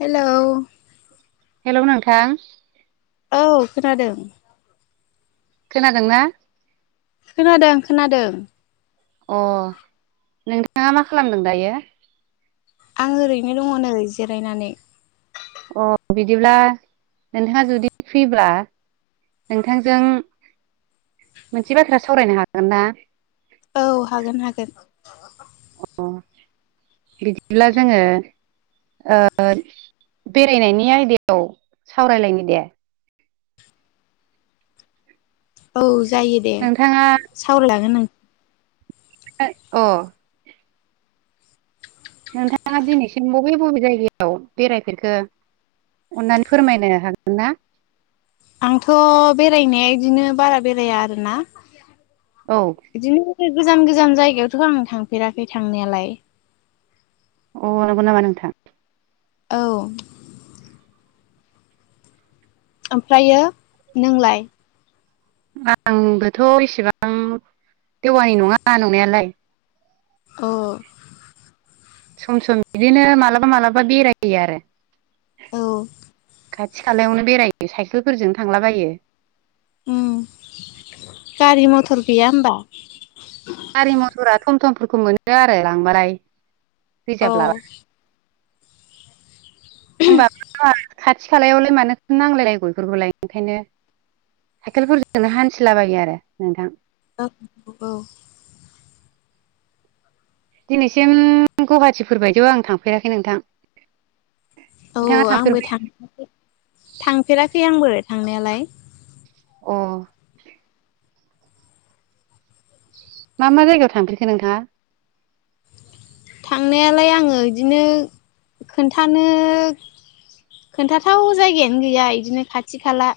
Hello. Hello नोंथां औ खोनादों। खोनादोंना? खोनादों खोनादों। अ नोंथाङा मा खालामदों दायो? आं ओरैनो दङ नै जिरायनानै। अ बिदिब्ला नोंथाङा जुदि फ्रिब्ला नोंथांजों मोनसे बाथ्रा सावरायनो हागोन ना? औ हागोन हागोन। बिदिब्ला जोङो ओ बेरायनायनि आयदायाव सावरायलायनि दे। औ जायो दे नोंथाङा सावराय जागोन नों [unintelligible] अ नोंथाङा दिनैसिम बबे बबे जायगायाव बेरायफेरखो? अननानै फोरमायनो हागोन ना? आंथ' बेरायनाया बिदिनो बारा बेराया आरोना। औ बिदिनो गो गोजान गोजान जायगायावथ' आं थांफेराखै थांनायालाय। अ नंगौ नामा नोंथां? औ ओमफ्रायो नोंलाय? आंबोथ' इसेबां देवानि नङा नंनायालाय। औ सम सम बिदिनो मालाबा मालाबा बेरहायो आरो। औ खाथि खालायावनो बेरायो साइकेलफोरजों थांलाबायो। उम गारि मथर गैया होमबा? गारि मथरा थम थमफोरखौ मोनो आरो लांबालाय । औ। होमबा बोथ खाथि खालायावलाय मानो नांलायलायो बेफोरखौलाय ओंखायनो साइखेलफोरजोंनो हान्थिलाबायो आरो नोंथां । औ औ। दिनैसिम गुवाहाटिफोर बायदियाव आं थांफेराखै नोंथां । औ आंबो थां थांफेराखै आंबो थांनायालाय । अ। मा मा जायगायाव थांफेरखो नोंथाङा? थांनायालाय आङो बिदिनो खोन्थानो खोन्थाथाव जायगायानो गैया बिदिनो खाथि खाला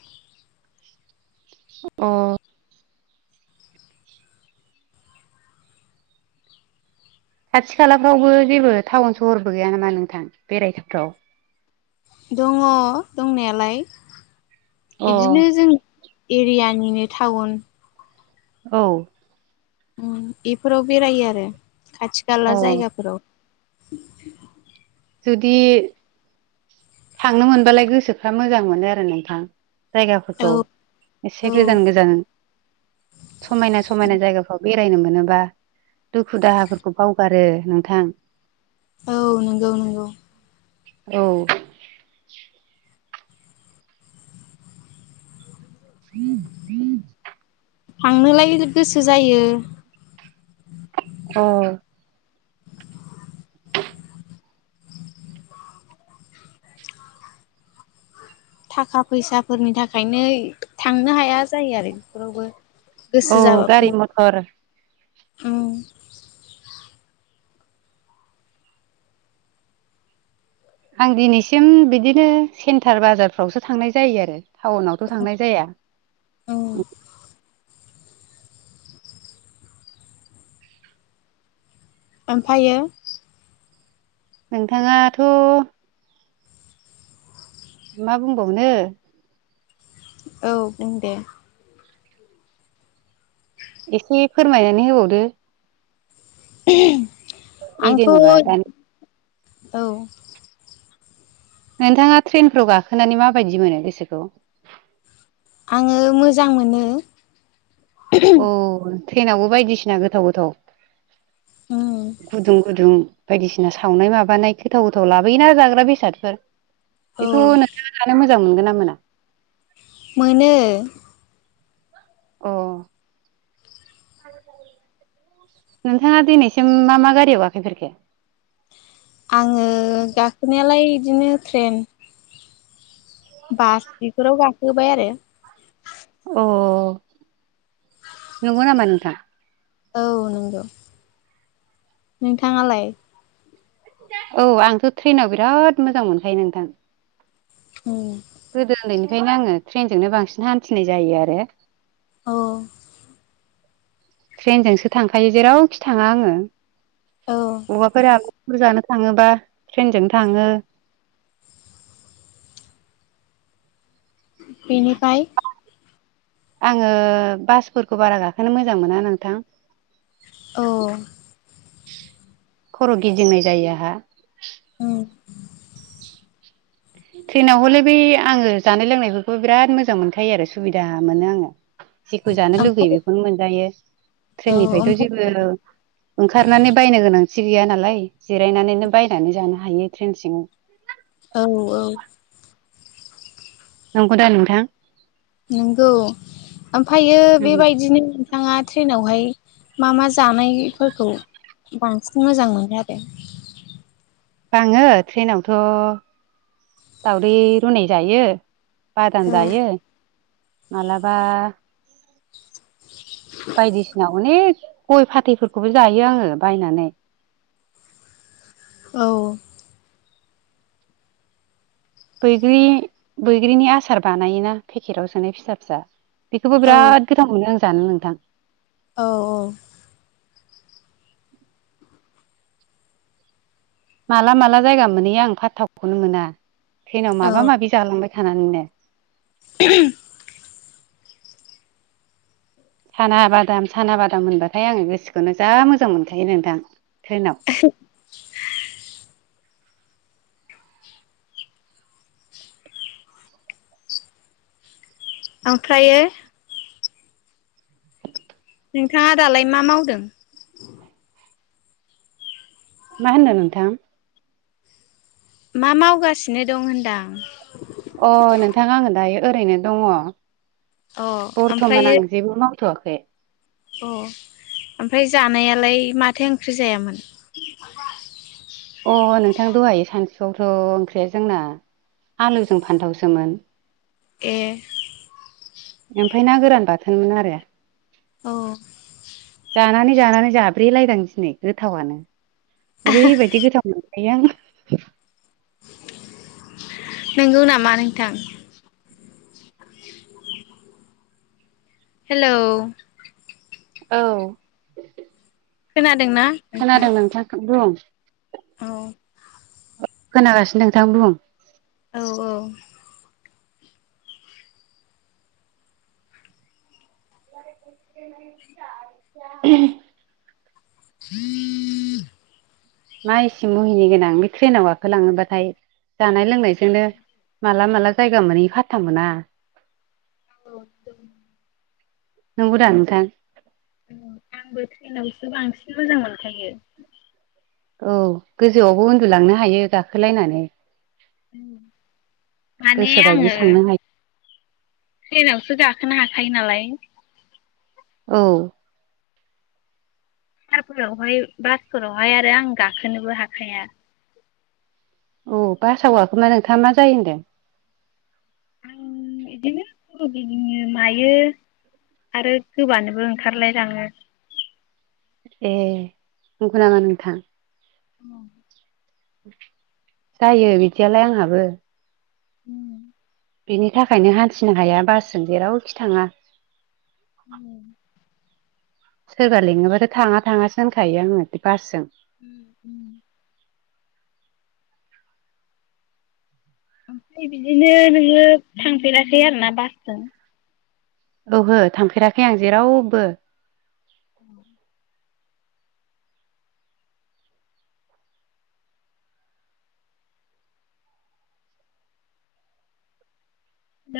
अ खाथि खालाफ्रावबो जेबो टाउन सहरबो गैया नामा नोंथां बेरायथावथाव दङ दंनायालाय अ बिदिनो जों एरियानिनो टाउन औ। बेफोराव बेरायो आरो खाथि खाला अ जायगाफोराव [unintelligible] जुदि थांनो मोनबालाय गोसोफ्रा मोजां मोनो आरो नोंथां औ जायगाफोरखौ एसे औ गोजान गोजान समायना समायना जायगा बेरायनो मोनोबा दुखु दाहाफोरखौ बावगारो नोंथां औ नंगौ नंगौ औ। [unintelligible] थांनोलाय गोसो जायो औ थाखा फैसाफोरनि थाखायनो थांनो हाया जायो आरो बेफोरावबो औ गारि मथर। औ। आं दिनैसिम बिदिनो सेन्टार बाजारफ्रावसो थांनाय जायो आरो टाउनावथ' थांनाय जाया औ ओमफ्रायो नोंथाङाथ' मा बुंबावनो औ बुंदे एसे फोरमायनानै होबावदो [unintelligible] आंथ' [unintelligible] औ नोंथाङा ट्रेनफ्राव गाखोनानै माबायदि मोनो गोसोखौ आङो मोजां मोनो। अ ट्रेनावबो बायदिसिना गोथाव गोथाव उम गुदुं गदुं बायदिसिना सावनाय माबानाय गोथाव गोथाव लाबोयोना जाग्रा बेसादफोर औ बेखौ नोंथाङा जानो मोजां मोनगोन ना मोना मोनो अ नोंथाङा दिनैसिम मा मा गारियाव गाखोफेरखो आङो गाखोनायालाय बिदिनो ट्रेन बास बेफोराव गाखोबाय आरो अ नंगौ नामा नोंथां औ नंगौ नोंथाङालाय औ आंथ' ट्रेनाव बिराद मोजां मोनखायो नोंथां औ गोदो उन्दैनिफ्रायनो आङो ट्रेनजोंनो बांसिन हान्थिनाय जायो आरो औ ट्रेनजोंसो थांखायो जेरावखि थाङा आङो औ बबावबाफोर बुर जानो थाङोबा ट्रेनजों थाङो बिनिफाय आङो बासफोरखौ बारा गाखोनो मोजां मोना नोंथां औ खर' गिदिंनाय जायो आहा औ ट्रेनाव हलाय बे आङो जानाय लोंनायफोरखौ बिराद मोजां मोनखायो आरो सुबिदा मोनो आङो जेखौ जानो लुुबैयो ओमफ्राय बेखौनो मोनजायो औ ट्रेननिफ्रायथ' जेबो ओमफ्राय ओंखारनानै बायनो गोनां जि गैया नालाय जिरायनानैनो बायनानै जानो हायो ट्रेन सिंआव औ औ नंगौदा नोंथां? नंगौ ओमफायो बेबायदिनो नोंथाङा ट्रेनावहाय मा मा जानायफोरखौ बांसिन मोजां मोनो आरो आङो ट्रेनावथ' दावदै रुनाय जायो बादाम जायो मालाबा बायदिसिना अनेक गय फाथैफोरखौबो जायो आङो बायनानै औ बैग्रि बैग्रिनि आसार बानायोना पेकेटाव सोनाय फिसा फिसा बेखौबो औ बिराद गोथाव मोनो आं जानो नोंथां औ औ माला माला जायगा मोनहैयो आं फाथावखौनो मोना ट्रेनाव माबा औ माबि जालांबाय थानानैनो [unintelligible] साना बादाम साना बादाम होनबाथाय आङो गोसोखौनो जा मोजां मोनखायो नोंथां ट्रेनाव ओमफ्रायो नोंथाङा दालाय मा मावदों? मा होनदो नोंथां? मा मावगासिनो दं होनदां ओ नोंथां आङो दायो ओरैनो दङ अ बरथमान आं जेबो मावथ'वाखै ओ ओमफ्राय जानायालाय माथो ओंख्रि जायामोन? ओ नोंथां दहाय सानसुआवथ' ओंख्रिया जोंना आलुजों फानथावसोमोन ए ओमफाय ना गोरान बाथोनमोन आरो औ जानानै जानानै जाब्रैलायदांसनै गोथावानो ओरैबायदि गोथाव मोन बाय आं नंगौ नामा नोंथां हेलौ । औ । खोनादोंना नोंथां खोनादों नोंथां बुं । औ । खोनागासिनो नोंथां बुं । औ औ [unintelligible] [unintelligible] मा एसे मुहिनि गोनां बे ट्रेनाव गाखोलाङोबाथाय जानाय लोंनायजोंनो माला माला जायगा मोनहैयो फाथथा मोना। [unintelligible] नंगौ दा नोंथां? आंबो ट्रेनावसो बांसिन मोजां मोनखायो। औ गोजौआवबो उन्दुलांनो हायो गाखोलायनानै। माने गोसोबायदि आङो थांनो हायो। ट्रेनावसो गाखोनो हाखायो नालाय । औ। कारफोरावहाय बासफोरावहाय आरो आं गाखोनोबो हाखाया। औ बासाव गाखोना नोंथाङा मा जायो होनदों? आं बिदिनो खर' गिदिङो मायो आरो गोबानोबो ओंखारलायलाङो। ए नंगौ नामा नोंथां? उम । जायो बिदियालाय आंहाबो। उम । बेनि थाखायनो हान्थिनो हाया बासजों जेरावखि थाङा । औ [inaudible] सोरबा लिङोबाथाय थाङा थाङासो होनखायो आङो बासजों। उम उम । ओमफ्राय बिदिनो नोङो थांफेराखै आरोना बासजों? औहो थांफेराखै आं जेरावबो। [inaudible] औ ।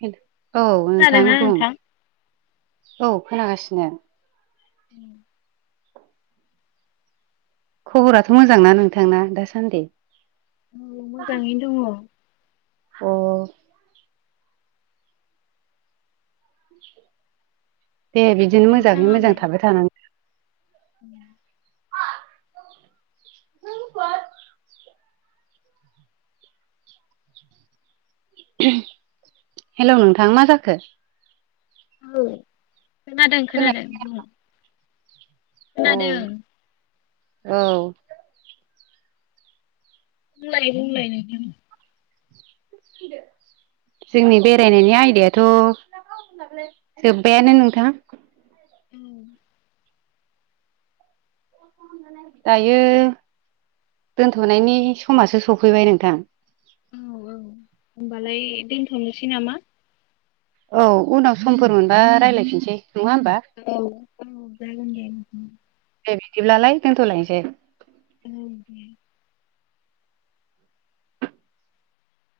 [unintelligible] औ नोंथां बुं औ खोनागासिनो। उम । खब'राथ' मोजांना नोंथांना दासान्दै? औ मोजाङैनो दङ। अ । दे बिदिनो मोजाङै मोजां थाबाय थानां उम । [unintelligible] [unintelligible] हेल' नोंथां मा जाखो? औ खोनादों खोनाया खोनादों बुं। औ खोनादों । औ । बुंलाय बुंलाय नोंथां । जोंनि बेरायनायनि आयदायाथ' जोब्बायानो नोंथां । उम । दायो दोनथ'नायनि समासो सफैबाय नोंथां। औ औ होमबालाय दोनथ'नोसै नामा? औ उनाव समफोर मोनबा रायज्लायफिननोसै। औ औ जागोन दे नोंथां। दे बिदिब्लालाय दोनथ'लायनोसै । उम दे।